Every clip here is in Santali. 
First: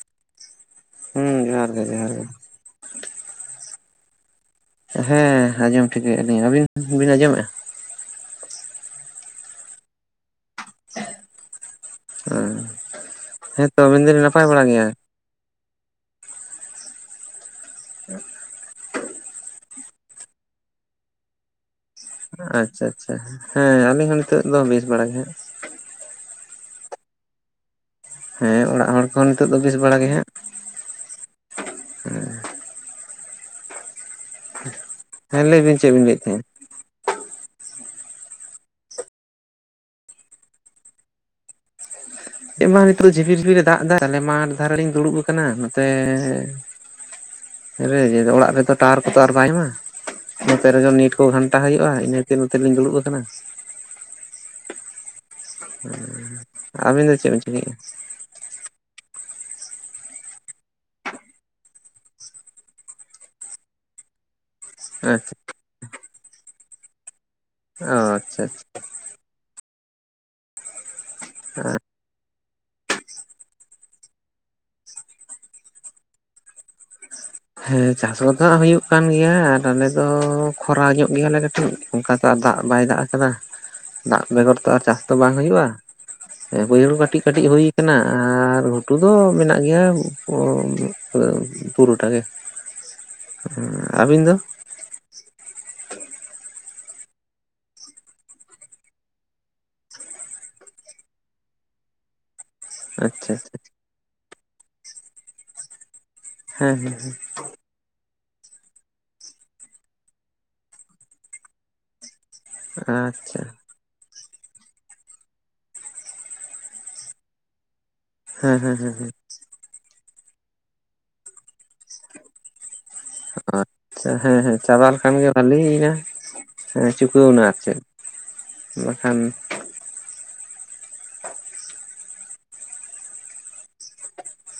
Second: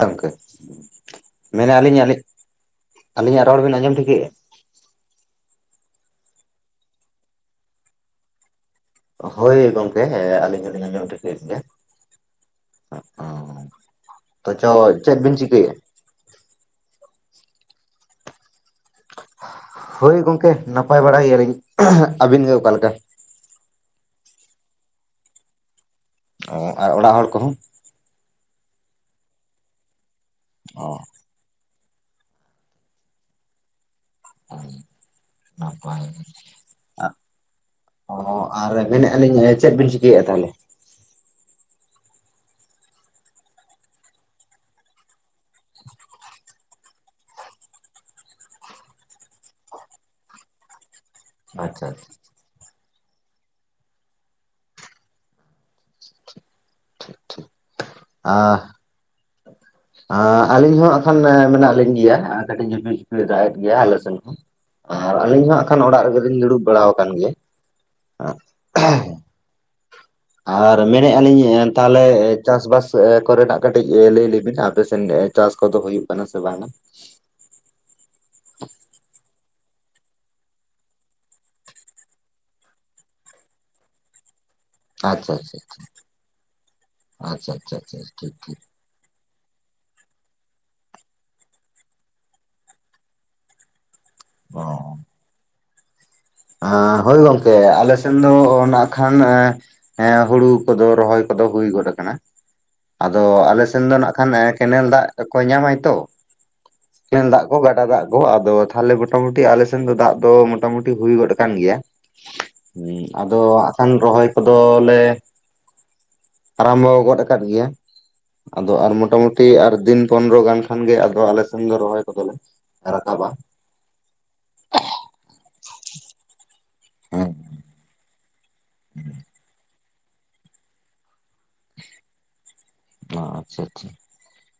ᱜᱚᱝᱠᱮ ᱦᱩᱸ [unintelligible] ᱡᱚᱦᱟᱨ ᱢᱮᱱᱟᱜ ᱜᱮ ᱟᱹᱞᱤᱜ [unintelligible] ᱡᱚᱦᱟᱨ ᱜᱮ᱾ ᱟᱞᱤᱧᱟᱜ ᱨᱚᱲ ᱵᱤᱱ ᱟᱸᱡᱚᱢ ᱴᱷᱤᱠᱟᱹᱮᱜᱼᱟ ᱾ ᱦᱮᱸ ᱟᱸᱡᱚᱢ ᱴᱷᱤᱠᱟᱹ ᱟᱞᱤᱧ ᱾ ᱟᱹᱵᱤᱱ ᱵᱤᱱ ᱟᱸᱡᱚᱢᱮᱜᱼᱟ? ᱦᱚᱭ ᱜᱚᱝᱠᱮ ᱟᱹᱞᱤᱧ ᱦᱚᱸ ᱞᱤᱧ ᱟᱸᱡᱚᱢ ᱴᱷᱤᱠᱟᱹᱮᱫ ᱜᱮᱭᱟ ᱾ ᱚᱸ [unintelligible] ᱦᱮᱸᱛᱚ ᱟᱵᱤᱱ ᱫᱚ ᱵᱤᱱ ᱱᱟᱯᱟᱭ ᱵᱟᱲᱟ ᱜᱮᱭᱟ? ᱪᱮᱜ ᱵᱤᱱ ᱪᱤᱠᱟᱹᱭᱟ? [unintelligible] [unintelligible] ᱦᱚᱭ ᱜᱚᱝᱠᱮ ᱱᱟᱯᱟᱭ ᱵᱟᱲᱟᱭ ᱜᱮᱭᱟ ᱞᱤᱧ ᱾ ᱟᱪᱪᱷᱟ ᱟᱪᱪᱷᱟ ᱦᱮᱸ ᱟᱹᱞᱤᱧ ᱦᱚᱸ ᱱᱤᱛᱚᱜ ᱫᱚ ᱵᱮᱥ ᱵᱟᱲᱟ ᱜᱮ ᱦᱟᱜ ᱾ ᱚ ᱟᱨ ᱚᱲᱟᱜ ᱦᱚᱲ ᱠᱚᱦᱚᱸ? ᱦᱮᱸ ᱚᱲᱟᱜ ᱦᱚᱲ ᱠᱚᱦᱚᱸ ᱱᱤᱛᱚᱜ ᱫᱚ ᱵᱮᱥ ᱵᱟᱲᱟ ᱜᱮ ᱦᱟᱜ ᱾ ᱚᱻ [unintelligible] ᱦᱮᱸ ᱞᱮᱭ ᱵᱤᱱ ᱪᱮᱜ ᱱᱟᱯᱟᱭ ᱵᱤᱱ ᱞᱟᱹᱭᱮᱫ ᱛᱟᱦᱮᱸᱫ? ᱚᱸ ᱟᱨ ᱨᱮᱵᱮᱱ ᱱᱮᱜᱼᱮ ᱞᱤᱧ ᱪᱮᱜ ᱵᱤᱱ ᱪᱤᱠᱟᱹᱭᱮᱜᱼᱟ ᱛᱟᱦᱚᱞᱮ? ᱱᱚᱛᱮ ᱢᱟ ᱱᱤᱛᱚᱜ ᱡᱷᱤᱯᱤᱨ - ᱡᱷᱤᱯᱤᱨ ᱮ ᱫᱟᱜ ᱮᱫᱟ ᱛᱟᱦᱞᱮ [inaudible] ᱢᱟᱴ ᱫᱷᱟᱨᱮ ᱞᱤᱧ ᱫᱩᱲᱩᱵ ᱟᱠᱟᱱᱟ᱾ ᱱᱚᱛᱮᱻ [inaudible] ᱚᱲᱟᱜ ᱨᱮᱫᱚ ᱴᱟᱣᱟᱨ ᱠᱚᱫᱚ ᱟᱨ ᱵᱟᱭ ᱧᱟᱢ-ᱟ᱾ ᱱᱚᱛᱮ ᱨᱮᱜᱮ ᱱᱮᱴ ᱜᱷᱟᱱᱴᱟ ᱦᱚᱭᱚᱜᱼᱟ᱾ ᱟᱪᱪᱷᱟ ᱟᱪᱪᱷᱟ ᱤᱱᱟᱹᱛᱮ ᱱᱚᱛᱮ ᱞᱤᱧ ᱫᱩᱲᱩᱵ ᱠᱟᱱᱟ᱾ [unintelligible] ᱟᱵᱤᱱ ᱫᱚ ᱪᱮᱫ ᱵᱮᱱ ᱪᱤᱠᱟᱹᱭ ᱮᱫᱭᱟ? ᱟ [unintelligible] ᱟᱻ ᱟᱹᱞᱤᱧ ᱦᱚᱸ ᱟᱠᱷᱟᱱ ᱢᱮᱱᱟᱜ ᱞᱤᱧ ᱜᱮᱭᱟ ᱾ ᱟᱨ ᱠᱟᱹᱴᱤᱡ ᱡᱷᱤᱯᱤᱨ-ᱡᱷᱤᱯᱤᱨ ᱫᱟᱜ ᱮᱫ ᱜᱮᱭᱟ ᱟᱞᱮ ᱥᱮᱱ ᱦᱚᱸ᱾ ᱟᱨ ᱟᱪᱪᱷᱟ ᱟᱞᱤᱧ ᱦᱚᱸ ᱟᱠᱷᱟᱱ ᱚᱲᱟᱜ ᱨᱮᱜᱮ ᱞᱤᱧ ᱫᱩᱲᱩᱵ ᱵᱟᱲᱟ ᱟᱠᱟᱱ ᱜᱮᱭᱟ᱾ ᱚ ᱟᱪᱪᱷᱟ-ᱟᱪᱪᱷᱟ ᱟᱨ ᱢᱮᱱᱮᱫᱼᱟ ᱞᱤᱧ ᱛᱟᱦᱚᱞᱮ ᱪᱟᱥ-ᱵᱟᱥ ᱠᱚ ᱨᱮᱱᱟᱜ ᱠᱟᱹᱴᱤᱡ ᱞᱟᱹᱭ ᱞᱮ ᱵᱤᱱ ᱾ ᱟᱯᱮᱥᱮᱱ ᱪᱟᱥ ᱠᱚᱫᱚ ᱦᱩᱭᱩᱜ ᱠᱟᱱᱟ ᱥᱮ ᱵᱟᱝ ᱟ? ᱦᱮᱸ ᱪᱟᱥ ᱠᱚᱫᱚ ᱦᱩᱭᱩᱜ ᱠᱟᱱ ᱜᱮᱭᱟ ᱟᱨ ᱟᱞᱮ ᱫᱚ ᱠᱷᱚᱨᱟ ᱧᱚᱜ ᱜᱮᱭᱟᱞᱮ ᱠᱟᱹᱴᱤᱡ᱾ ᱚᱱᱠᱟ ᱛᱚ ᱟᱨ ᱫᱟᱜ ᱵᱟᱭ ᱫᱟᱜ ᱠᱟᱫᱟ ᱾ ᱫᱟᱜ ᱵᱮᱜᱚᱨ ᱛᱚ ᱟᱨ ᱪᱟᱥ ᱛᱚ ᱟᱪᱪᱷᱟ ᱵᱟᱝ ᱟᱪᱪᱷᱟ ᱦᱚᱭᱚᱜᱼᱟ᱾ [unintelligible] ᱵᱟᱹᱭᱦᱟᱹᱲ ᱠᱟᱴᱤᱡ- ᱠᱟᱴᱤᱡ ᱟᱪᱪᱷᱟ ᱦᱚᱭ ᱟᱪᱪᱷᱟ ᱠᱟᱱᱟ ᱟᱪᱪᱷᱟ ᱴᱷᱤᱠ ᱴᱷᱤᱠ ᱟᱨ ᱜᱷᱩᱴᱩ ᱫᱚ ᱢᱮᱱᱟᱜ ᱜᱮᱭᱟ [unintelligible] ᱯᱩᱨᱟᱹᱴᱟ ᱜᱮ᱾ [unintelligible] ᱟᱵᱤᱱ ᱫᱚ? ᱚᱻ ᱦᱚᱭ ᱜᱚᱝᱠᱮ, ᱟᱞᱮ ᱥᱮᱱ ᱫᱚ ᱱᱟᱜ ᱠᱷᱟᱱ ᱦᱮᱸ ᱦᱩᱲᱩ ᱠᱚᱫᱚ ᱨᱚᱦᱚᱭ ᱠᱚᱫᱚ ᱦᱩᱭ ᱜᱚᱫ ᱠᱟᱱᱟ᱾ ᱟᱫᱚ ᱟᱪᱪᱷᱟ ᱟᱪᱪᱷᱟ ᱟᱞᱮ ᱥᱮᱱ ᱫᱚ ᱱᱟᱜ ᱠᱷᱟᱱ ᱠᱮᱱᱮᱞ ᱫᱟᱜ ᱠᱚ ᱧᱟᱢᱟᱭ ᱛᱚ᱾ ᱦᱮᱸ ᱦᱮᱸ ᱦᱮᱸ ᱠᱮᱱᱮᱞ ᱫᱟᱜ ᱠᱚ, ᱜᱟᱰᱟ ᱫᱟᱜ ᱠᱚ ᱾ ᱟᱫᱚ ᱛᱟᱦᱚᱞᱮ ᱢᱚᱴᱟ-ᱢᱩᱴᱤ ᱟᱞᱮ ᱥᱮᱱ ᱫᱚ ᱫᱟᱜ ᱫᱚ ᱢᱚᱴᱟ-ᱢᱩᱴᱤ ᱦᱩᱭ ᱜᱚᱫ ᱠᱟᱱ ᱜᱮᱭᱟ᱾ [unintelligible] ᱚᱸ ᱟᱫᱚ ᱟᱪᱪᱷᱟ ᱠᱷᱟᱱ ᱨᱚᱦᱚᱭ ᱠᱚᱫᱚᱞᱮ ᱟᱨᱟᱢᱵᱷᱚ ᱜᱚᱫ ᱠᱟᱫ ᱜᱮᱭᱟ᱾ ᱦᱮᱸ ᱟᱫᱚ ᱦᱮᱸ ᱟᱨ ᱦᱮᱸ ᱦᱮᱸ ᱢᱚᱴᱟ ᱢᱩᱴᱤ ᱟᱨ ᱫᱤᱱ ᱯᱚᱱᱨᱚ ᱜᱟᱱ ᱠᱷᱟᱱ ᱜᱮ ᱟᱫᱚ ᱟᱞᱮ ᱥᱮᱱ ᱫᱚ ᱨᱚᱦᱚᱭ ᱠᱚᱫᱚᱞᱮ ᱨᱟᱠᱟᱵᱟ᱾ [unintelligible] ᱦᱮᱸ ᱦᱮᱸ ᱪᱟᱵᱟ ᱞᱮᱠᱷᱟᱱ ᱜᱮ ᱵᱷᱟᱞᱤ ᱮᱱᱟ᱾ ᱦᱮᱸ ᱪᱩᱠᱟᱹᱣ ᱱᱟ ᱟᱨ ᱪᱮᱫ, ᱵᱟᱠᱷᱟᱱ ᱚ ᱟᱪᱪᱷᱟ ᱟᱪᱪᱷᱟ᱾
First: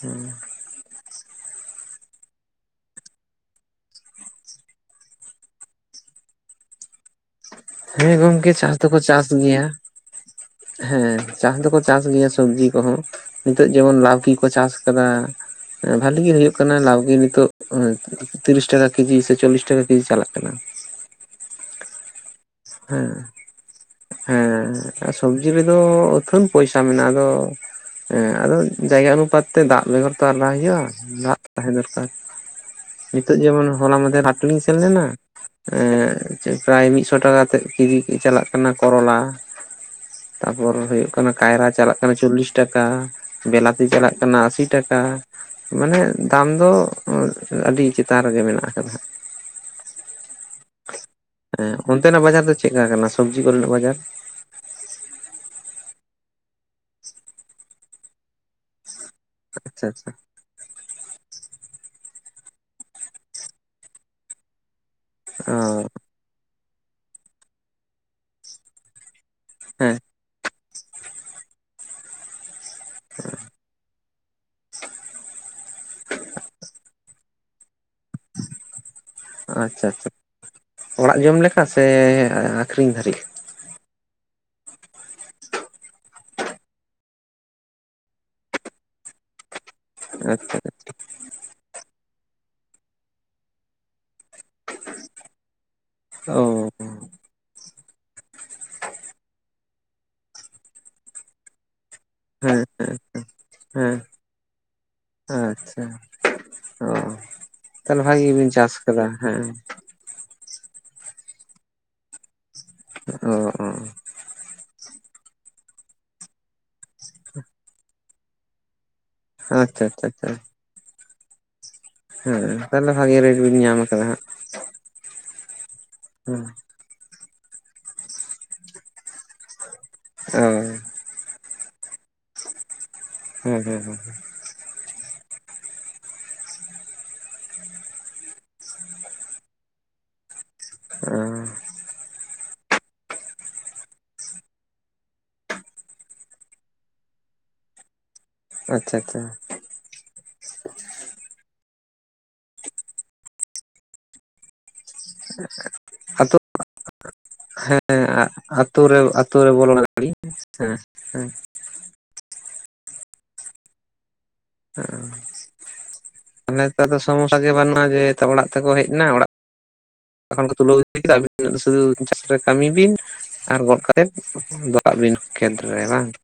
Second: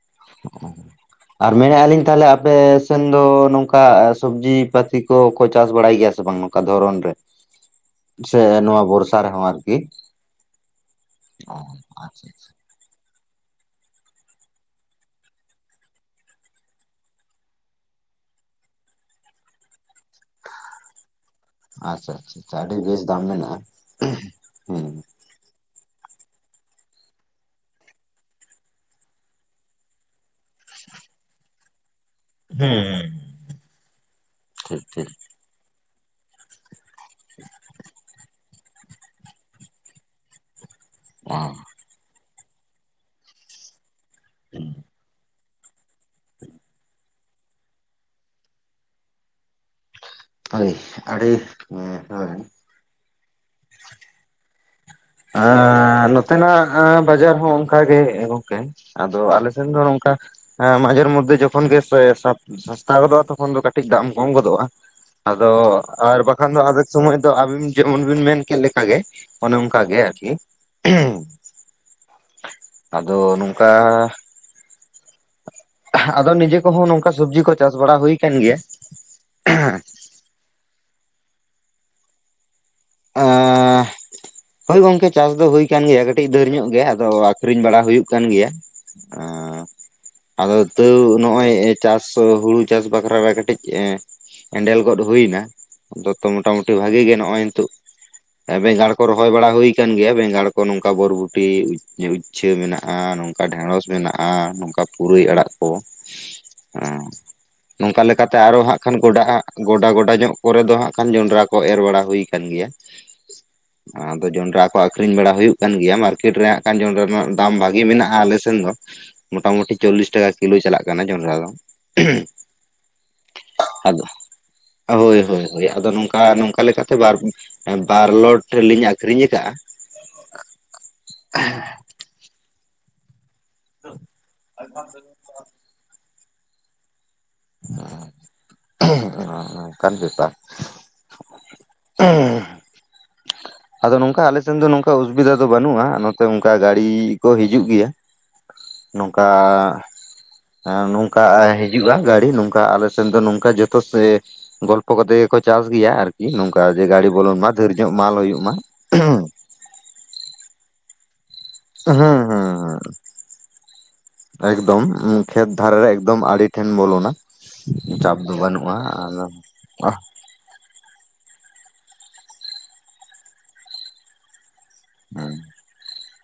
ᱦᱮᱸ [inaudible] ᱟᱨ ᱢᱮᱱ ᱮᱫᱼᱟ ᱞᱤᱧ ᱛᱟᱦᱚᱞᱮ ᱟᱯᱮ ᱥᱮᱱ ᱫᱚ, ᱱᱚᱝᱠᱟ ᱥᱚᱵᱡᱤ ᱯᱟᱹᱛᱤ ᱠᱚᱠᱚ ᱪᱟᱥ ᱵᱟᱲᱟᱭ ᱜᱮᱭᱟ ᱥᱮ ᱵᱟᱝ᱾ ᱚᱠᱟ ᱫᱷᱚᱨᱚᱱ ᱨᱮ᱾ ᱦᱮᱸ ᱜᱚᱝᱠᱮ, ᱥᱮ ᱪᱟᱥ ᱱᱚᱣᱟ ᱫᱚᱠᱚ ᱵᱚᱨᱥᱟ ᱪᱟᱥ ᱨᱮᱦᱚᱸ ᱜᱮᱭᱟ᱾ ᱟᱨᱠᱤ ᱦᱮᱸ, ᱚ ᱪᱟᱥ ᱫᱚᱠᱚ ᱪᱟᱥ ᱟᱪᱪᱷᱟ ᱜᱮᱭᱟ ᱥᱚᱵᱡᱤ ᱠᱚᱦᱚᱸ᱾ ᱱᱤᱛᱚᱜ ᱡᱮᱢᱚᱱ ᱞᱟᱹᱣᱠᱤ ᱠᱚ ᱪᱟᱥ ᱠᱟᱫᱟ ᱾ ᱵᱷᱟᱞᱤ ᱜᱮ ᱦᱳᱭᱳᱜ ᱠᱟᱱᱟ ᱞᱟᱹᱣᱠᱤ ᱱᱤᱛᱚᱜ ᱛᱤᱨᱤᱥ ᱴᱟᱠᱟ ᱠᱮᱡᱤ ᱥᱮ ᱪᱚᱞᱞᱤᱥ ᱴᱟᱠᱟ ᱠᱮᱡᱤ ᱪᱟᱞᱟᱜ ᱠᱟᱱᱟ᱾ ᱟᱪᱪᱷᱟ ᱟᱪᱪᱷᱟ, ᱟᱰᱤ ᱵᱮᱥ ᱦᱮᱸ ᱫᱟᱢ ᱢᱮᱱᱟᱜᱼᱟ᱾ ᱦᱩᱸ ᱥᱚᱵᱡᱤ ᱨᱮᱫᱚ ᱟᱹᱛᱷᱟᱹᱱ ᱯᱚᱭᱥᱟ ᱢᱮᱱᱟᱜᱼᱟ᱾ ᱟᱫᱚ ᱦᱮᱸ ᱟᱫᱚ ᱡᱟᱭᱜᱟ ᱚᱱᱩᱯᱟᱛ ᱛᱮ ᱫᱟᱜ ᱵᱮᱜᱚᱨ ᱛᱚ ᱟᱨ ᱵᱟᱭ ᱦᱳᱭᱳᱜᱼᱟ ᱟᱸᱜ ᱛᱟᱦᱮᱸ ᱫᱚᱨᱠᱟᱨ ᱦᱮᱸ ᱦᱮᱸ ᱾ ᱱᱤᱛᱚᱜ ᱡᱮᱢᱚᱱ ᱦᱚᱞᱟ ᱢᱟᱫᱷᱮᱨ ᱦᱟᱴ ᱤᱧ ᱥᱮᱱ ᱴᱷᱤᱠ ᱞᱮᱱᱟ ᱴᱷᱤᱠ ᱮᱸ ᱪᱮᱫ ᱠᱟᱭ ᱢᱤᱫᱥᱚ ᱴᱟᱠᱟ ᱛᱮᱫ [inaudible] ᱠᱤᱡᱤ ᱪᱟᱞᱟᱜ ᱠᱟᱱᱟ ᱠᱚᱨᱚᱞᱟ ᱾ ᱛᱟᱯᱚᱨ ᱦᱳᱭᱳᱜ ᱚᱱᱟ ᱠᱟᱭᱨᱟ ᱪᱟᱞᱟᱜ ᱠᱟᱱᱟ ᱪᱚᱞᱞᱤᱥ ᱴᱟᱠᱟ ᱾ ᱵᱤᱞᱟᱛᱤ ᱪᱟᱞᱟᱜ ᱠᱟᱱᱟ ᱟᱥᱤ ᱴᱟᱠᱟ᱾ ᱢᱟᱱᱮ ᱫᱟᱢ ᱫᱚ ᱟᱰᱤ ᱪᱮᱛᱟᱱ ᱨᱮᱜᱮ ᱢᱮᱱᱟᱜ ᱟᱠᱟᱫᱟ᱾ ᱦᱳᱭ ᱟᱰᱤ [inaudible] ᱪᱮᱫ ᱠᱟ ᱠᱟᱱᱟ ᱥᱚᱵᱡᱤ ᱠᱚ ᱨᱮᱱᱟᱜ ᱵᱟᱡᱟᱨ? ᱟᱨ ᱱᱚᱛᱮ ᱱᱟᱜ ᱵᱟᱡᱟᱨ ᱦᱚᱸ ᱚᱱᱠᱟ ᱜᱮ ᱜᱚᱝᱠᱮ ᱾ ᱟᱫᱚ ᱟᱞᱮ ᱥᱮᱱ ᱫᱚ ᱟᱪᱪᱷᱟ ᱟᱪᱪᱷᱟ ᱱᱚᱝᱠᱟ ᱦᱮᱸ ᱢᱟᱡᱷᱮᱨ ᱢᱚᱫᱽᱫᱷᱮ ᱡᱚᱠᱷᱚᱱ ᱜᱮ ᱥᱟᱥᱛᱟ ᱜᱚᱫᱚᱜᱼᱟ ᱾ ᱛᱚᱠᱷᱚᱱ ᱫᱚ ᱠᱟᱴᱤᱡ ᱫᱟᱢ ᱠᱚᱢ ᱜᱚᱫᱚᱜᱼᱟ᱾ ᱟᱫᱚ ᱚ ᱟᱨ ᱵᱟᱠᱷᱟᱱ ᱫᱚ ᱟᱫᱷᱮᱠ ᱥᱚᱢᱚᱭ ᱫᱚ, ᱟᱵᱤᱱ ᱡᱮᱢᱚᱱ ᱵᱤᱱ ᱢᱮᱱ ᱠᱮᱫ ᱞᱮᱠᱟ ᱜᱮ᱾ ᱚᱝᱠᱟ ᱦᱮᱸ ᱜᱮ ᱟᱨᱠ [inaudible] ᱟᱫᱚ ᱱᱚᱝᱠᱟ [inaudible] ᱟᱫᱚ ᱱᱤᱡᱮ ᱠᱚᱦᱚᱸ ᱱᱚᱝᱠᱟ ᱥᱚᱵᱽᱡᱤ ᱠᱚ ᱪᱟᱥ ᱵᱟᱲᱟ ᱦᱩᱭ ᱠᱟᱱ ᱜᱮᱭᱟ ᱟᱪᱪᱷᱟ ᱟᱪᱪᱷᱟ ᱚᱲᱟᱜ ᱡᱚᱢ ᱞᱮᱠᱟ ᱥᱮ ᱟᱠᱷᱨᱤᱧ ᱫᱷᱟᱹᱨᱤᱡ ᱟᱻ [inaudible] ᱦᱳᱭ ᱜᱚᱝᱠᱮ ᱪᱟᱥ ᱫᱚ ᱦᱩᱭᱠᱟᱱ ᱜᱮᱭᱟ ᱠᱟᱹᱴᱤᱡ ᱫᱟᱹᱨ ᱧᱚᱜ ᱜᱮ ᱟᱫᱚ ᱟᱠᱷᱨᱤᱧ ᱵᱟᱲᱟ ᱦᱩᱭᱩᱜ ᱠᱟᱱ ᱜᱮᱭᱟ ᱚᱻ ᱟᱫᱚ ᱟᱪᱪᱷᱟ ᱛᱟᱹᱣ ᱱᱚᱜᱼᱚᱭ ᱪᱟᱥ ᱦᱩᱲᱩ ᱪᱟᱥ ᱵᱟᱠᱷᱨᱟ ᱨᱮ ᱠᱟᱹᱴᱤᱡ ᱮᱸ ᱮᱸᱰᱮᱞ ᱜᱚᱫ ᱦᱩᱭᱮᱱᱟ ᱟᱫᱚ ᱛᱚ ᱚ ᱢᱚᱴᱟᱢᱩᱴᱤ ᱵᱷᱟᱜᱤ ᱜᱮ ᱱᱚᱜᱼᱚᱭ ᱱᱤᱛᱚᱜ ᱵᱮᱸᱜᱟᱲ ᱠᱚ ᱨᱚᱦᱚᱭ ᱵᱟᱲᱟ ᱦᱩᱭ ᱠᱟᱱ ᱜᱮᱭᱟ ᱵᱮᱸᱜᱟᱲ ᱠᱚ ᱱᱚᱝᱠᱟ ᱵᱚᱨᱵᱩᱴᱤ [unintelligible] ᱪᱷᱟᱹ ᱦᱮᱸ ᱦᱮᱸ ᱢᱮᱱᱟᱜᱼᱟ ᱱᱚᱝᱠᱟ ᱰᱷᱮᱸᱲᱚᱥ ᱦᱮᱸ ᱢᱮᱱᱟᱜᱼᱟ ᱱᱚᱝᱠᱟ ᱯᱩᱨᱟᱹᱭ ᱟᱲᱟᱜ ᱠᱚ ᱟᱪᱪᱷᱟ ᱚ ᱚᱸ ᱱᱚᱝᱠᱟ ᱛᱟᱦᱚᱞᱮ ᱵᱷᱟᱜᱤ ᱞᱮᱠᱟᱛᱮ ᱜᱮᱵᱤᱱ ᱟᱨᱚ ᱪᱟᱥ ᱦᱟᱸᱜ ᱠᱷᱟᱱ ᱠᱟᱫᱟ ᱜᱚᱰᱟᱜᱼᱟ ᱦᱮᱸ ᱜᱚᱰᱟ ᱜᱚᱰᱟ ᱧᱚᱜ ᱯᱚᱨᱮ ᱫᱚ ᱦᱟᱸᱜ ᱠᱷᱟᱱ ᱡᱚᱸᱰᱨᱟ ᱠᱚ ᱮᱨ ᱵᱟᱲᱟ ᱦᱩᱭ ᱠᱟᱱ ᱜᱮᱭᱟ [unintelligible] ᱟᱫᱚ ᱡᱚᱸᱰᱨᱟ ᱠᱚ ᱟᱹᱠᱷᱨᱤᱧ ᱵᱟᱲᱟ ᱦᱩᱭᱩᱜ ᱠᱟᱱ ᱜᱮᱭᱟ ᱢᱟᱨᱠᱮᱴ ᱨᱮ ᱦᱟᱸᱜ ᱠᱟᱱ ᱡᱚᱸᱰᱨᱟ ᱨᱮᱱᱟᱜ ᱫᱟᱢ ᱵᱷᱟᱜᱤ ᱢᱮᱱᱟᱜᱼᱟ ᱟᱞᱮᱥᱮᱱ ᱫᱚ ᱢᱚᱴᱟᱢᱩᱴᱤ ᱟᱪᱪᱷᱟ ᱟᱪᱪᱷᱟ ᱪᱚᱞᱞᱤᱥ ᱟᱪᱪᱷᱟ ᱴᱟᱠᱟ ᱠᱤᱞᱳ ᱪᱟᱞᱟᱜ ᱠᱟᱱᱟ ᱡᱚᱸᱰᱨᱟ ᱫᱚ ᱦᱮᱸ ᱛᱟᱞᱦᱮ ᱵᱷᱟᱜᱮ ᱨᱮᱴ ᱵᱤᱱ ᱧᱟᱢ ᱟᱫᱚ ᱠᱟᱫᱟ ᱦᱟᱸᱜ ᱦᱳᱭ ᱦᱳᱭ ᱦᱳᱭ ᱟᱫᱚ ᱱᱚᱝᱠᱟ ᱚ ᱱᱚᱝᱠᱟ ᱞᱮᱠᱟᱛᱮ ᱵᱟᱨ ᱵᱟᱨᱞᱚᱴ ᱞᱤᱧ ᱟᱠᱷᱨᱤᱧ ᱠᱟᱜᱼᱟ ᱚᱻ [unintelligible] ᱦᱩᱸ ᱦᱩᱸ ᱦᱩᱸ ᱦᱩᱸ [unintelligible] ᱚᱻ [unintelligible] ᱚᱝᱠᱟᱱ ᱵᱮᱯᱟᱨ ᱾ ᱚ ᱟᱫᱚ ᱱᱚᱝᱠᱟ ᱟᱞᱮᱥᱮᱱ ᱫᱚ ᱱᱚᱝᱠᱟ ᱚᱥᱩᱵᱤᱫᱷᱟ ᱫᱚ ᱵᱟᱹᱱᱩᱜᱼᱟ, ᱱᱚᱛᱮ ᱚᱝᱠᱟ ᱜᱟᱲᱤ ᱠᱚ ᱦᱤᱡᱩᱜ ᱜᱮᱭᱟ ᱾ ᱟᱪᱪᱷᱟ ᱟᱪᱪᱷᱟ ᱱᱚᱝᱠᱟᱻ ᱟᱻ ᱱᱚᱝᱠᱟ ᱦᱤᱡᱩᱜᱼᱟ ᱜᱟᱹᱲᱤ ᱱᱚᱝᱠᱟ ᱟᱞᱮ ᱥᱮᱱ ᱫᱚ ᱱᱚᱝᱠᱟ ᱡᱚᱛᱚ ᱥᱮᱼᱼ ᱜᱚᱞᱯᱚ ᱠᱟᱛᱮ ᱜᱮᱠᱚ ᱪᱟᱥ ᱜᱮᱭᱟ ᱟᱨᱠᱤ ᱟᱛᱳ ᱱᱚᱝᱠᱟ ᱡᱮ ᱜᱟᱹᱲᱤ ᱵᱚᱞᱚᱱ ᱢᱟ ᱫᱷᱮᱨ ᱧᱚᱜ ᱢᱟᱞ ᱦᱩᱭᱩᱜᱼᱼ ᱟᱛᱳ ᱨᱮ ᱟᱛᱳ ᱨᱮ ᱵᱚᱞᱚᱱᱟ ᱜᱟᱲᱤ ᱦᱮᱸ ᱦᱮᱸ ᱾ ᱦᱩᱸ ᱦᱩᱸ ᱦᱩᱸ ᱾ ᱮᱠᱫᱚᱢ ᱠᱷᱮᱛ ᱫᱷᱟᱨᱮ ᱨᱮ ᱮᱠᱫᱚᱢ ᱟᱹᱲᱤ ᱛᱟᱦᱚᱞᱮ ᱴᱷᱮᱱ ᱱᱮᱛᱟᱨ ᱫᱚ ᱵᱚᱞᱚᱱᱟ, ᱥᱚᱢᱚᱥᱥᱟ ᱜᱮ ᱵᱟᱹᱱᱩᱜᱼᱟ ᱡᱮ ᱪᱟᱯ ᱫᱚ ᱵᱟᱹᱱᱩᱜᱼᱟ ᱟᱫᱚᱼᱼ [unintelligible] ᱛᱚᱠᱷᱚᱱ ᱠᱚ ᱛᱩᱞᱟᱹᱣ ᱤᱫᱤ ᱠᱮᱫᱟ ᱟᱵᱤᱱ ᱫᱚ ᱥᱩᱫᱩ ᱪᱟᱥ ᱨᱮ ᱠᱟᱹᱢᱤ ᱵᱤᱱ ᱟᱨ ᱜᱚᱫ ᱠᱟᱛᱮᱫ ᱫᱚᱼᱼ ᱠᱟᱜ ᱵᱤᱱ ᱠᱷᱮᱛ ᱨᱮ ᱵᱟᱝ ᱾